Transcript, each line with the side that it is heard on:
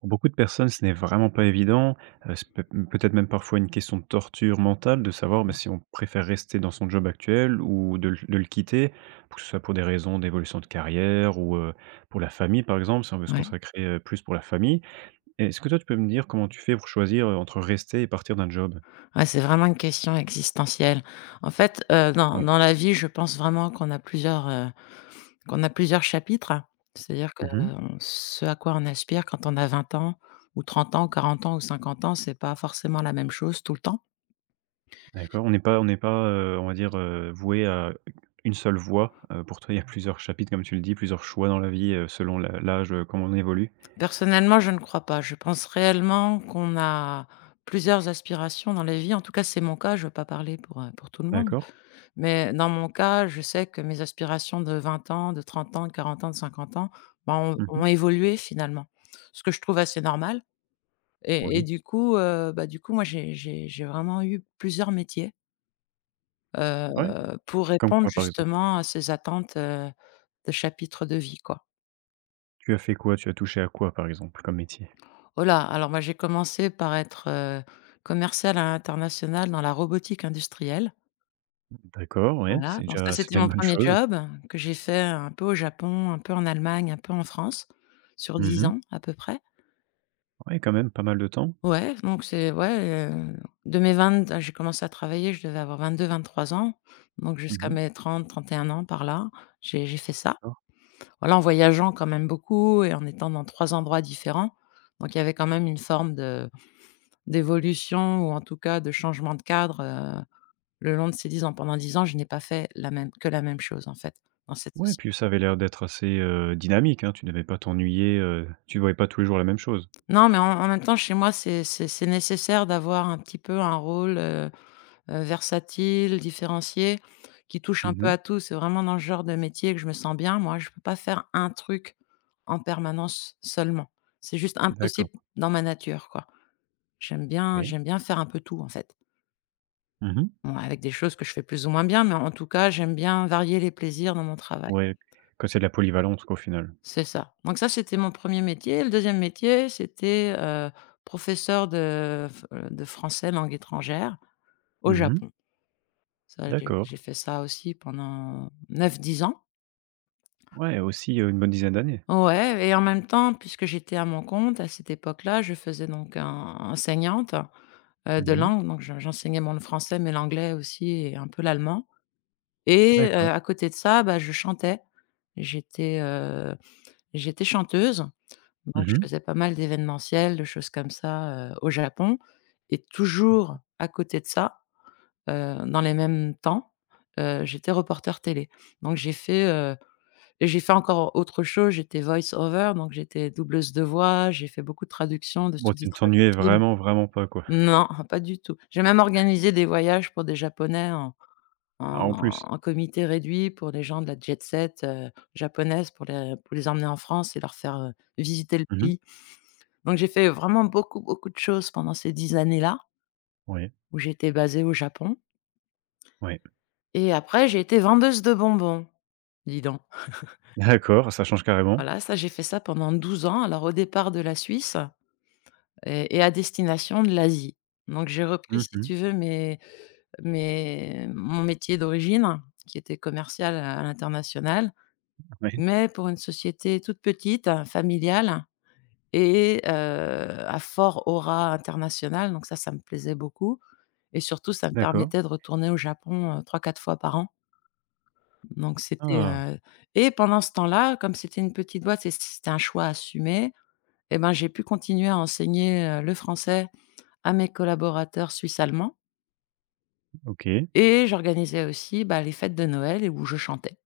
right: Pour beaucoup de personnes, ce n'est vraiment pas évident. C'est peut-être même parfois une question de torture mentale de savoir, bah, si on préfère rester dans son job actuel ou de le quitter, que ce soit pour des raisons d'évolution de carrière ou, pour la famille, par exemple, si on veut se
left: Ouais.
right: consacrer, plus pour la famille. Est-ce que toi, tu peux me dire comment tu fais pour choisir, entre rester et partir d'un job?
left: Ouais, c'est vraiment une question existentielle. En fait, dans
right: Oui.
left: dans la vie, je pense vraiment qu'on a plusieurs chapitres. C'est-à-dire que,
right: Mmh.
left: on ce à quoi on aspire quand on a 20 ans ou 30 ans, ou 40 ans ou 50 ans, c'est pas forcément la même chose tout le temps.
right: D'accord, on n'est pas, on va dire, voué à une seule voie. Pour toi, il y a plusieurs chapitres, comme tu le dis, plusieurs choix dans la vie, selon la l'âge, comment on évolue.
left: Personnellement, je ne crois pas. Je pense réellement qu'on a plusieurs aspirations dans la vie. En tout cas, c'est mon cas, je ne veux pas parler pour tout le monde.
right: D'accord.
left: Mais dans mon cas, je sais que mes aspirations de 20 ans, de 30 ans, de 40 ans, de 50 ans, ont
right: Mmh.
left: ont évolué finalement. Ce que je trouve assez normal et
right: Oui.
left: du coup, moi, j'ai vraiment eu plusieurs métiers,
right: Ouais,
left: pour
right: comme
left: répondre
right: quoi, par exemple?
left: justement à ces attentes, de chapitre de vie, quoi.
right: Tu as fait quoi? Tu as touché à quoi, par exemple, comme métier?
left: Oh là! Alors moi, j'ai commencé par être, commerciale à l'international dans la robotique industrielle.
right: D'accord, ouais,
left: Voilà,
right: c'est
left: donc ça,
right: déjà c'est
left: c'était
right: déjà
left: mon
right: une bonne
left: premier
right: chose.
left: job que j'ai fait un peu au Japon, un peu en Allemagne, un peu en France, sur 10
right: Mmh.
left: ans à peu près.
right: Ouais, quand même, pas mal de temps.
left: Ouais, donc de mes 20 j'ai commencé à travailler, je devais avoir 22, 23 ans, donc jusqu'à
right: Mmh.
left: mes 30, 31 ans par là, j'ai fait ça.
right: D'accord.
left: Voilà, en voyageant quand même beaucoup et en étant dans 3 endroits différents, donc il y avait quand même une forme de d'évolution ou en tout cas de changement de cadre, le long de ces 10 ans. Pendant 10 ans, je n'ai pas fait la même chose en fait, dans cette
right: Ouais,
left: socie
right: puis ça avait l'air d'être assez, dynamique, hein, tu devais pas t'ennuyer, tu voyais pas tous les jours la même chose?
left: Non, mais en même temps, chez moi, c'est nécessaire d'avoir un petit peu un rôle, versatile, différencié, qui touche un peu
right: Mmh.
left: à tout. C'est vraiment dans ce genre de métier que je me sens bien. Moi, je ne peux pas faire un truc en permanence seulement. C'est juste
right: D'accord,
left: impossible dans ma nature, quoi.
right: oui.
left: J'aime bien faire un peu tout, en fait.
right: Mmh.
left: Bon, avec des choses que je fais plus ou moins bien, mais en tout cas, j'aime bien varier les plaisirs dans mon travail.
right: Ouais, que c'est de la polyvalence, quoi, au final.
left: C'est ça. Donc ça, c'était mon premier métier. Le deuxième métier, c'était, professeur de français langue étrangère au
right: Mmh.
left: Japon. Ça, j'ai
right: D'accord.
left: j'ai fait ça aussi pendant 9 10 ans.
right: Ouais, aussi, une bonne dizaine d'années?
left: Ouais et en même temps, puisque j'étais à mon compte à cette époque-là, je faisais donc un enseignante, de
right: Mmh.
left: langue, donc j'enseignais mon français, mais l'anglais aussi et un peu l'allemand et
right: D'accord.
left: à côté de ça, bah, je chantais. J'étais, heu, j'étais chanteuse. Donc je
right: Mmh.
left: faisais pas mal d'événementiels, de choses comme ça, au Japon et toujours à côté de ça, dans les mêmes temps, j'étais reporter télé. Donc j'ai fait, heu et j'ai fait encore autre chose, j'étais voice over, donc j'étais doubleuse de voix, j'ai fait beaucoup de traductions, de
right: Bon, tu ne
left: sous-titrage
right: t'ennuyais
left: de films.
right: vraiment, vraiment pas, quoi?
left: Non, pas du tout. J'ai même organisé des voyages pour des Japonais
right: Ah,
left: en
right: en plus?
left: en comité réduit pour les gens de la jet set, japonaise pour les emmener en France et leur faire, visiter le
right: Mmh mh.
left: pays. Donc j'ai fait vraiment beaucoup, beaucoup de choses pendant ces 10 années-là,
right: Ouais,
left: où j'étais basée au Japon
right: ouais.
left: et après j'ai été vendeuse de bonbons, dis donc.
right: D'accord, ça change carrément.
left: Voilà, ça j'ai fait ça pendant 12 ans, alors au départ de la Suisse et à destination de l'Asie. Donc j'ai repris
right: Mmh
left: si
right: mh.
left: tu veux mes mes mon métier d'origine, qui était commercial à l'international,
right: Ouais,
left: mais pour une société toute petite, familiale et à fort aura internationale, donc ça me plaisait beaucoup et surtout ça me
right: d'accord.
left: permettait de retourner au Japon, 3-4 fois par an, donc c'était,
right: Ah,
left: heu et pendant ce temps-là, comme c'était une petite boîte et c'était un choix assumé et ben, j'ai pu continuer à enseigner, le français à mes collaborateurs suisses-allemands
right: OK.
left: et j'organisais aussi, bah, les fêtes de Noël et où je chantais.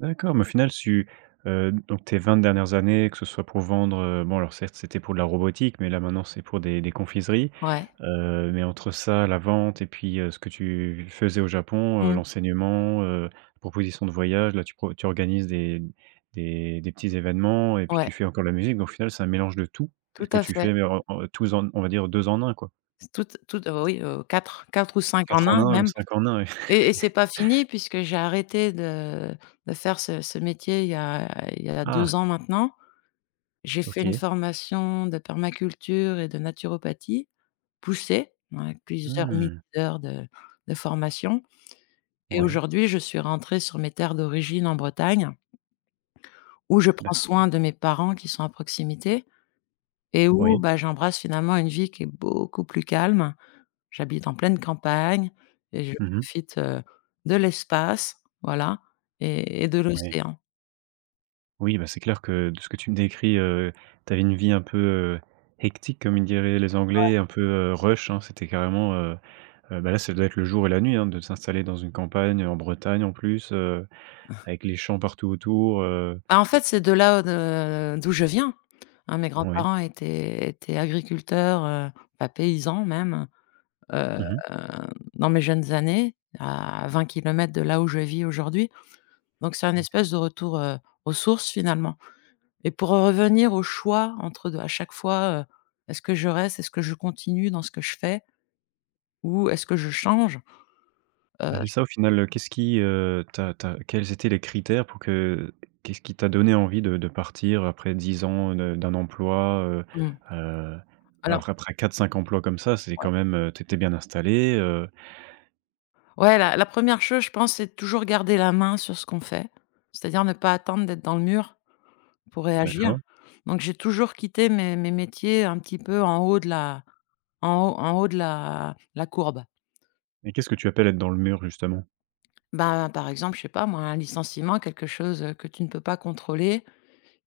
right: D'accord, mais au final tu donc tes 20 dernières années, que ce soit pour vendre, bon alors certes c'était pour de la robotique, mais là maintenant c'est pour des confiseries.
left: Ouais.
right: Mais entre ça, la vente et puis, ce que tu faisais au Japon,
left: Mmh.
right: l'enseignement, propositions de voyage, là tu organises des petits événements et puis
left: Ouais,
right: tu fais encore la musique, donc au final c'est un mélange de tout et
left: tout
right: que
left: à
right: tu
left: fait.
right: fais, mais en tous en on va dire 2 en un quoi.
left: Tout, oui, quatre 4 ou cinq en
right: 4 en
left: un
right: un ou
left: même.
right: 5 en un. Oui.
left: Et c'est pas fini puisque j'ai arrêté de faire ce métier il y a
right: Ah,
left: 2 ans maintenant. J'ai fait une
right: OK.
left: formation de permaculture et de naturopathie poussée, ouais, plusieurs milliers
right: Mmh.
left: d'heures de formation et
right: Oui,
left: aujourd'hui, je suis rentrée sur mes terres d'origine en Bretagne, où je prends
right: d'ac
left: soin de mes parents qui sont à proximité et où,
right: oui.
left: bah, j'embrasse finalement une vie qui est beaucoup plus calme. J'habite en pleine campagne et je
right: Mmh.
left: profite, de l'espace, voilà et de
right: Oui.
left: l'océan.
right: Oui, bah, c'est clair que de ce que tu me décris, tu avais une vie un peu, hectic comme ils diraient les Anglais, un peu, rush, hein. C'était carrément, bah, là, ça doit être le jour et la nuit, hein, de s'installer dans une campagne, en Bretagne en plus, avec les champs partout autour,
left: Bah, en fait, c'est de là de d'où je viens, hein, mes
right: ouais.
left: grands-parents étaient agriculteurs, bah, paysans même, heu,
right: Mmh.
left: dans mes jeunes années, à 20 kilomètres de là où je vis aujourd'hui. Donc c'est un espèce de retour, aux sources finalement et pour revenir au choix entre de à chaque fois, est-ce que je reste, est-ce que je continue dans ce que je fais ou est-ce que je change?
right: Ah,
left: Heu,
right: c'est ça au final, qu'est-ce qui, t'a quels étaient les critères pour que qu'est-ce qui t'a donné envie de partir après 10 ans de d'un emploi,
left: mmh.
right: heu,
left: Alors
right: après quatre cinq emplois comme ça, c'est
left: ouais.
right: quand même, tu bien installé,
left: Ouais, la la 1 chose, je pense, c'est de toujours garder la main sur ce qu'on fait. C'est-à-dire ne pas attendre d'être dans le mur pour réagir.
right: d'accord
left: Donc j'ai toujours quitté mes métiers un petit peu en haut de la courbe.
right: et qu'est-ce que tu appelles être dans le mur justement?
left: Ben, par exemple, je sais pas moi, un licenciement, quelque chose, que tu ne peux pas contrôler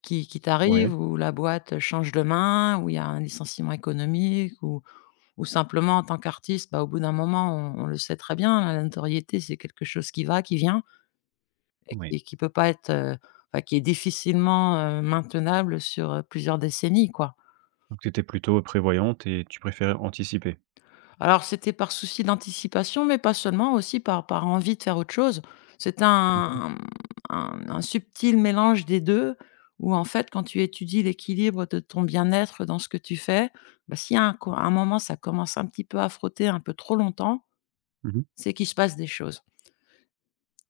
left: qui
right: Oui.
left: t'arrive ou la boîte, change de main, ou il y a un licenciement économique ou simplement en tant qu'artiste, bah, au bout d'un moment, on le sait très bien, hein, la notoriété, c'est quelque chose qui va, qui vient. Et
right: Oui.
left: qui peut pas être, enfin qui est difficilement, maintenable sur, plusieurs décennies, quoi.
right: Donc t'étais plutôt prévoyante et tu préférais anticiper?
left: Alors c'était par souci d'anticipation, mais pas seulement, aussi par envie de faire autre chose. C'est
right: Mmh mh.
left: un un subtil mélange des 2. Où en fait, quand tu étudies l'équilibre de ton bien-être dans ce que tu fais, bah, si à un moment ça commence un petit peu à frotter un peu trop longtemps,
right: Mmh.
left: c'est qu'il se passe des choses,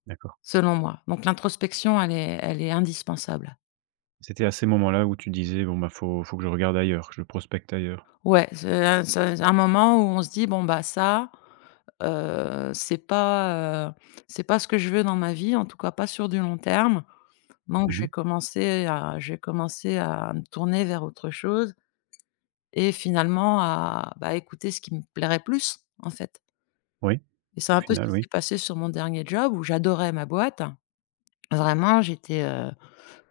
right: D'accord.
left: selon moi. Donc l'introspection, elle est indispensable.
right: C'était à ces moments-là où tu disais: «Bon, bah, faut que je regarde ailleurs, que je prospecte ailleurs».
left: Ouais, c'est un moment où on se dit: «Bon, bah, ça, heu, c'est pas, heu, c'est pas ce que je veux dans ma vie, en tout cas pas sur du long terme. Donc
right: Mmh.
left: je vais commencer à me tourner vers autre chose et finalement à, bah, écouter ce qui me plairait plus, en fait».
right: Oui,
left: Et c'est
right: au
left: un peu ce qui
right: final, oui.
left: s'est passé sur mon dernier job où j'adorais ma boîte. Vraiment,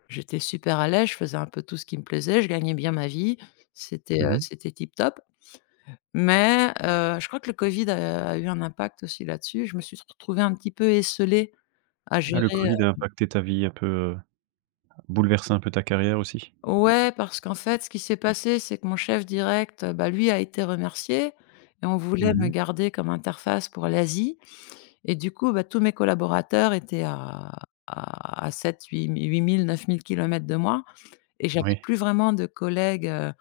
left: j'étais super à l'aise, je faisais un peu tout ce qui me plaisait, je gagnais bien ma vie,
right: Mmh.
left: c'était tip top. Mais, je crois que le Covid a eu un impact aussi là-dessus. Je me suis retrouvée un petit peu esseulée à
right: Ah, le
left: gérer,
right: Covid a impacté ta vie un peu. Bouleverser un peu ta carrière aussi?
left: ouais, parce qu'en fait, ce qui s'est passé, c'est que mon chef direct, bah, lui a été remercié et on voulait
right: Mmh
left: me
right: mh.
left: garder comme interface pour l'Asie et du coup, bah, tous mes collaborateurs étaient à 7-8 000 mille 000-9 000 de moi et j'avais
right: Oui.
left: plus vraiment de collègues,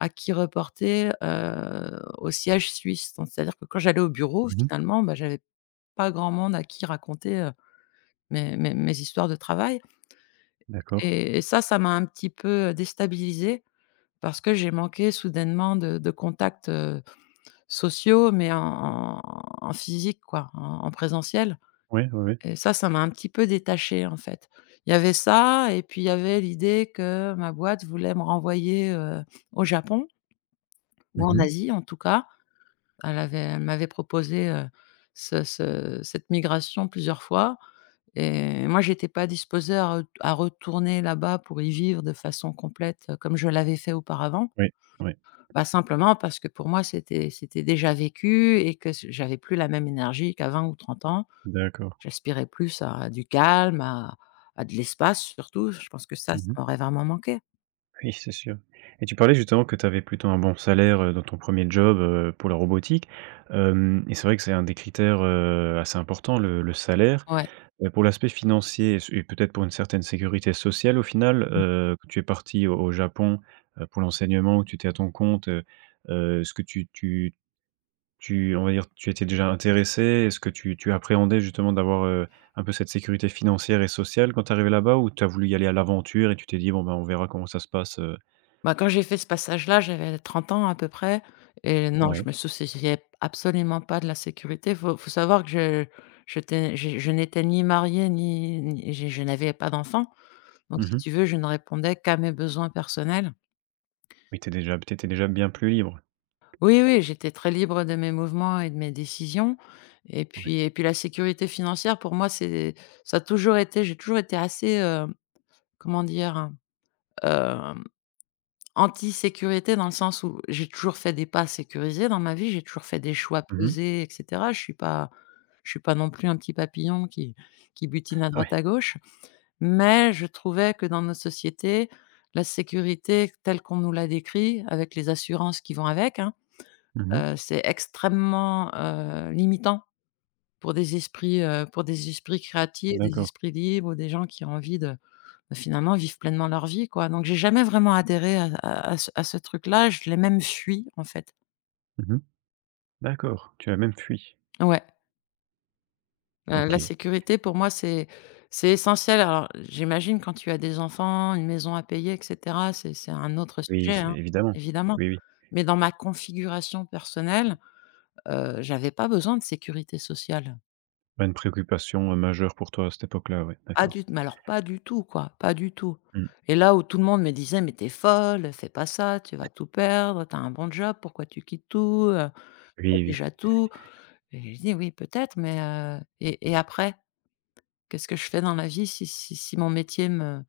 left: à qui reporter, au siège suisse. Donc c'est-à-dire que quand j'allais au bureau,
right: Mmh mh.
left: finalement, bah, j'avais pas grand monde à qui raconter, mes histoires de travail
right: D'accord.
left: et ça, ça m'a un petit peu, déstabilisée parce que j'ai manqué soudainement de contacts, sociaux, mais en physique quoi, en présentiel
right: Oui, oui, ouais.
left: et ça m'a un petit peu détachée en fait. Il y avait ça et puis il y avait l'idée que ma boîte voulait me renvoyer, au Japon ou
right: Mmh
left: en
right: mh.
left: Asie en tout cas. Elle m'avait proposé, ce ce cette migration plusieurs fois. Et moi, j'étais pas disposée à retourner là-bas pour y vivre de façon complète, comme je l'avais fait auparavant.
right: Oui, oui.
left: Bah, simplement parce que pour moi, c'était déjà vécu et que c j'avais plus la même énergie qu'à 20 ou 30 ans.
right: D'accord.
left: J'aspirais plus à du calme, à de l'espace surtout. Je pense que ça,
right: Mmh
left: ça
right: mh.
left: m'aurait vraiment manqué.
right: Oui, c'est sûr. Et tu parlais justement que tu avais plutôt un bon salaire, dans ton premier job, pour la robotique. Hem et c'est vrai que c'est un des critères, assez importants, le salaire.
left: Ouais.
right: Pour l'aspect financier et peut-être pour une certaine sécurité sociale au final, que tu es parti au Japon, pour l'enseignement, où tu étais à ton compte, est-ce que tu tu Tu on va dire, tu étais déjà intéressé. Est-ce que tu appréhendais justement d'avoir, un peu cette sécurité financière et sociale quand tu arrivais là-bas? Ou tu as voulu y aller à l'aventure et tu t'es dit: «Bon, ben, on verra comment ça se passe»?
left: Bah, quand j'ai fait ce passage-là, j'avais 30 ans à peu près et non,
right: Ouais.
left: je me souciais absolument pas de la sécurité. Faut savoir que je j'étais je n'étais ni mariée ni je n'avais pas d'enfant. Donc si
right: Mmh.
left: tu veux, je ne répondais qu'à mes besoins personnels.
right: Oui, tu déjà t'étais déjà bien plus libre?
left: Oui, oui, j'étais très libre de mes mouvements et de mes décisions et
right: Ouais.
left: puis et puis la sécurité financière pour moi, c'est ça a toujours été j'ai toujours été assez, comment dire? Hem Anti-sécurité dans le sens où j'ai toujours fait des pas sécurisés dans ma vie, j'ai toujours fait des choix
right: Mmh.
left: pesés et cetera. Je suis pas non plus un petit papillon qui butine à
right: Ah
left: droite à
right: ouais.
left: gauche, mais je trouvais que dans notre société, la sécurité telle qu'on nous l'a décrit avec les assurances qui vont avec, hein,
right: Mmh.
left: c'est extrêmement, limitant pour des esprits créatifs, des
right: D'accord.
left: esprits libres ou des gens qui ont envie de bah, finalement, vivent pleinement leur vie, quoi. Donc j'ai jamais vraiment adhéré à ce truc-là, je l'ai même fui, en fait.
right: Mmh. D'accord, tu as même fui?
left: Ouais, mmh, la
right: OK.
left: sécurité pour moi, c'est essentiel. Alors j'imagine quand tu as des enfants, une maison à payer et cetera, c'est un autre
right: Oui,
left: sujet,
right: c'est
left: hein,
right: évidemment.
left: évidemment.
right: Oui, oui.
left: Mais dans ma configuration personnelle, j'avais pas besoin de sécurité sociale.
right: Pas une préoccupation, majeure pour toi à cette époque-là, ouais,
left: Pas
right: d'accord.
left: du mais alors pas du tout, quoi, pas du tout.
right: Mmh.
left: Et là où tout le monde me disait: «Mais t'es folle, fais pas ça, tu vas tout perdre, t'as un bon job, pourquoi tu quittes tout,» pas
right: Oui, oui.
left: déjà tout? Et je dis: «Oui, peut-être, mais et après? Qu'est-ce que je fais dans la vie si mon métier me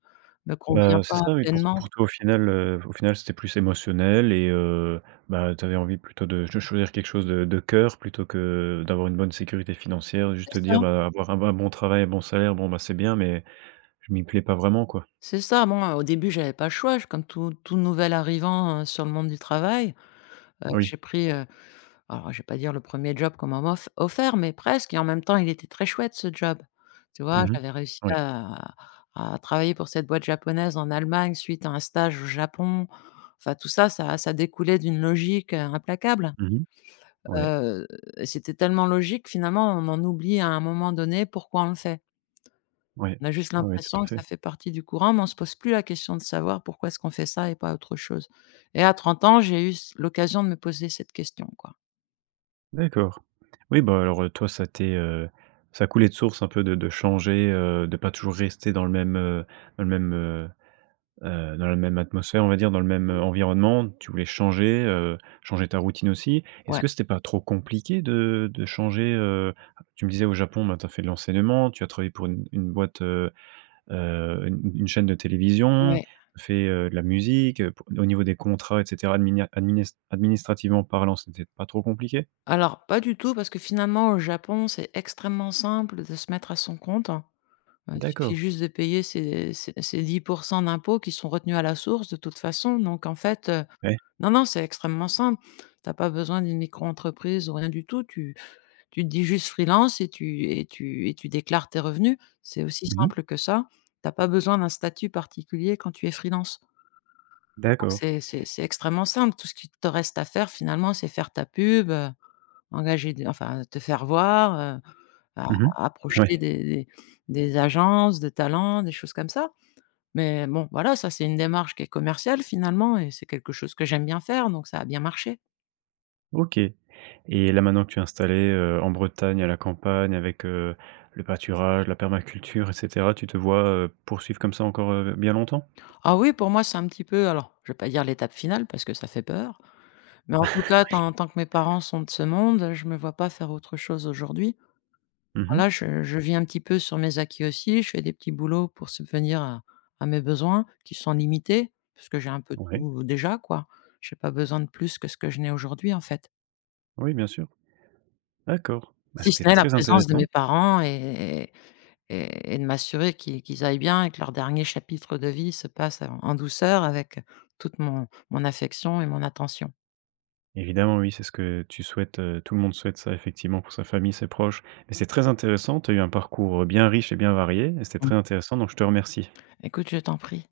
left: convient
right: Bah, c'est
left: pas
right: ça, oui, pour
left: pleinement?»
right: pour toi, au final, c'était plus émotionnel et bah, tu avais envie plutôt de choisir quelque chose de cœur plutôt que d'avoir une bonne sécurité financière. Juste
left: c'est
right: te
left: ça,
right: dire, bah, avoir un bon travail, un bon salaire, bon, bah, c'est bien, mais je m'y plais pas vraiment, quoi.
left: c'est ça. Bon, au début, j'avais pas le choix, je comme tout nouvel arrivant, sur le monde du travail,
right: Oui.
left: j'ai pris, alors je vais pas dire le premier job qu'on m'a moff offert, mais presque et en même temps, il était très chouette ce job. Tu vois?
right: Mmh mh.
left: J'avais réussi
right: Oui.
left: à travailler pour cette boîte japonaise en Allemagne suite à un stage au Japon. Enfin tout ça, ça découlait d'une logique, implacable.
right: Mmh mh. Ouais,
left: Heu, c'était tellement logique, finalement, on en oublie à un moment donné pourquoi on le fait.
right: ouais.
left: On a juste
right: Ouais, ouais, tout
left: l'impression
right: à
left: que ça
right: fait.
left: fait partie du courant, mais on se pose plus la question de savoir pourquoi est-ce qu'on fait ça et pas autre chose. Et à trente ans, j'ai eu c l'occasion de me poser cette question, quoi.
right: D'accord. Oui, bah, alors, toi, ça coulait de source un peu de changer, de pas toujours rester dans le même, dans le même. Dans la même atmosphère, on va dire, dans le même, environnement, tu voulais changer, changer ta routine aussi. Est-ce
left: Ouais,
right: que c'était pas trop compliqué de changer, tu me disais au Japon, ben, tu as fait de l'enseignement, tu as travaillé pour une boîte, une chaîne de télévision,
left: ouais.
right: tu as fait, de la musique, pour au niveau des contrats et cetera, administrativement parlant, c'était pas trop compliqué?
left: Alors, pas du tout parce que finalement, au Japon, c'est extrêmement simple de se mettre à son compte. Il suffit
right: D'accord.
left: juste de payer ces 10 d'impôts qui sont retenus à la source de toute façon, donc en fait,
right: Ouais.
left: non, non, c'est extrêmement simple. Tu as pas besoin d'une micro-entreprise ou rien du tout. Tu te dis juste freelance et tu déclares tes revenus. C'est aussi
right: Mmh.
left: simple que ça. Tu as pas besoin d'un statut particulier quand tu es freelance. Donc
right: D'accord.
left: c'est extrêmement simple. Tout ce qui te reste à faire finalement, c'est faire ta pub, engager des enfin te faire voir, a
right: Mmh.
left: approcher des
right: Ouais.
left: des des agences de talents, des choses comme ça. Mais bon, voilà, ça, c'est une démarche qui est commerciale finalement et c'est quelque chose que j'aime bien faire, donc ça a bien marché.
right: OK et là, maintenant que tu es installée, en Bretagne, à la campagne avec, le pâturage, la permaculture et cetera, tu te vois, poursuivre comme ça encore, bien longtemps?
left: Ah oui, pour moi, c'est un petit peu alors, je vais pas dire l'étape finale parce que ça fait peur, mais en tout cas, tant que mes parents sont de ce monde, je me vois pas faire autre chose aujourd'hui.
right: Mmh mh.
left: Voilà, je vis un petit peu sur mes acquis aussi, je fais des petits boulots pour subvenir à mes besoins qui sont limités, parce que j'ai un peu
right: Ouais.
left: tout déjà, quoi. J'ai pas besoin de plus que ce que je n'ai aujourd'hui, en fait.
right: Oui, bien sûr. D'accord. Bah,
left: Si ce
right: c'était
left: n'est la
right: très
left: présence de mes
right: intéressant.
left: parents et et de m'assurer qu'ils aillent bien et que leur dernier chapitre de vie se passe en douceur avec toute mon affection et mon attention.
right: Évidemment, oui, c'est ce que tu souhaites, tout le monde souhaite ça effectivement pour sa famille, ses proches, mais c'est très intéressant. Tu as eu un parcours, bien riche et bien varié et c'était
left: Mmh.
right: très intéressant donc je te remercie.
left: Écoute, je t'en prie.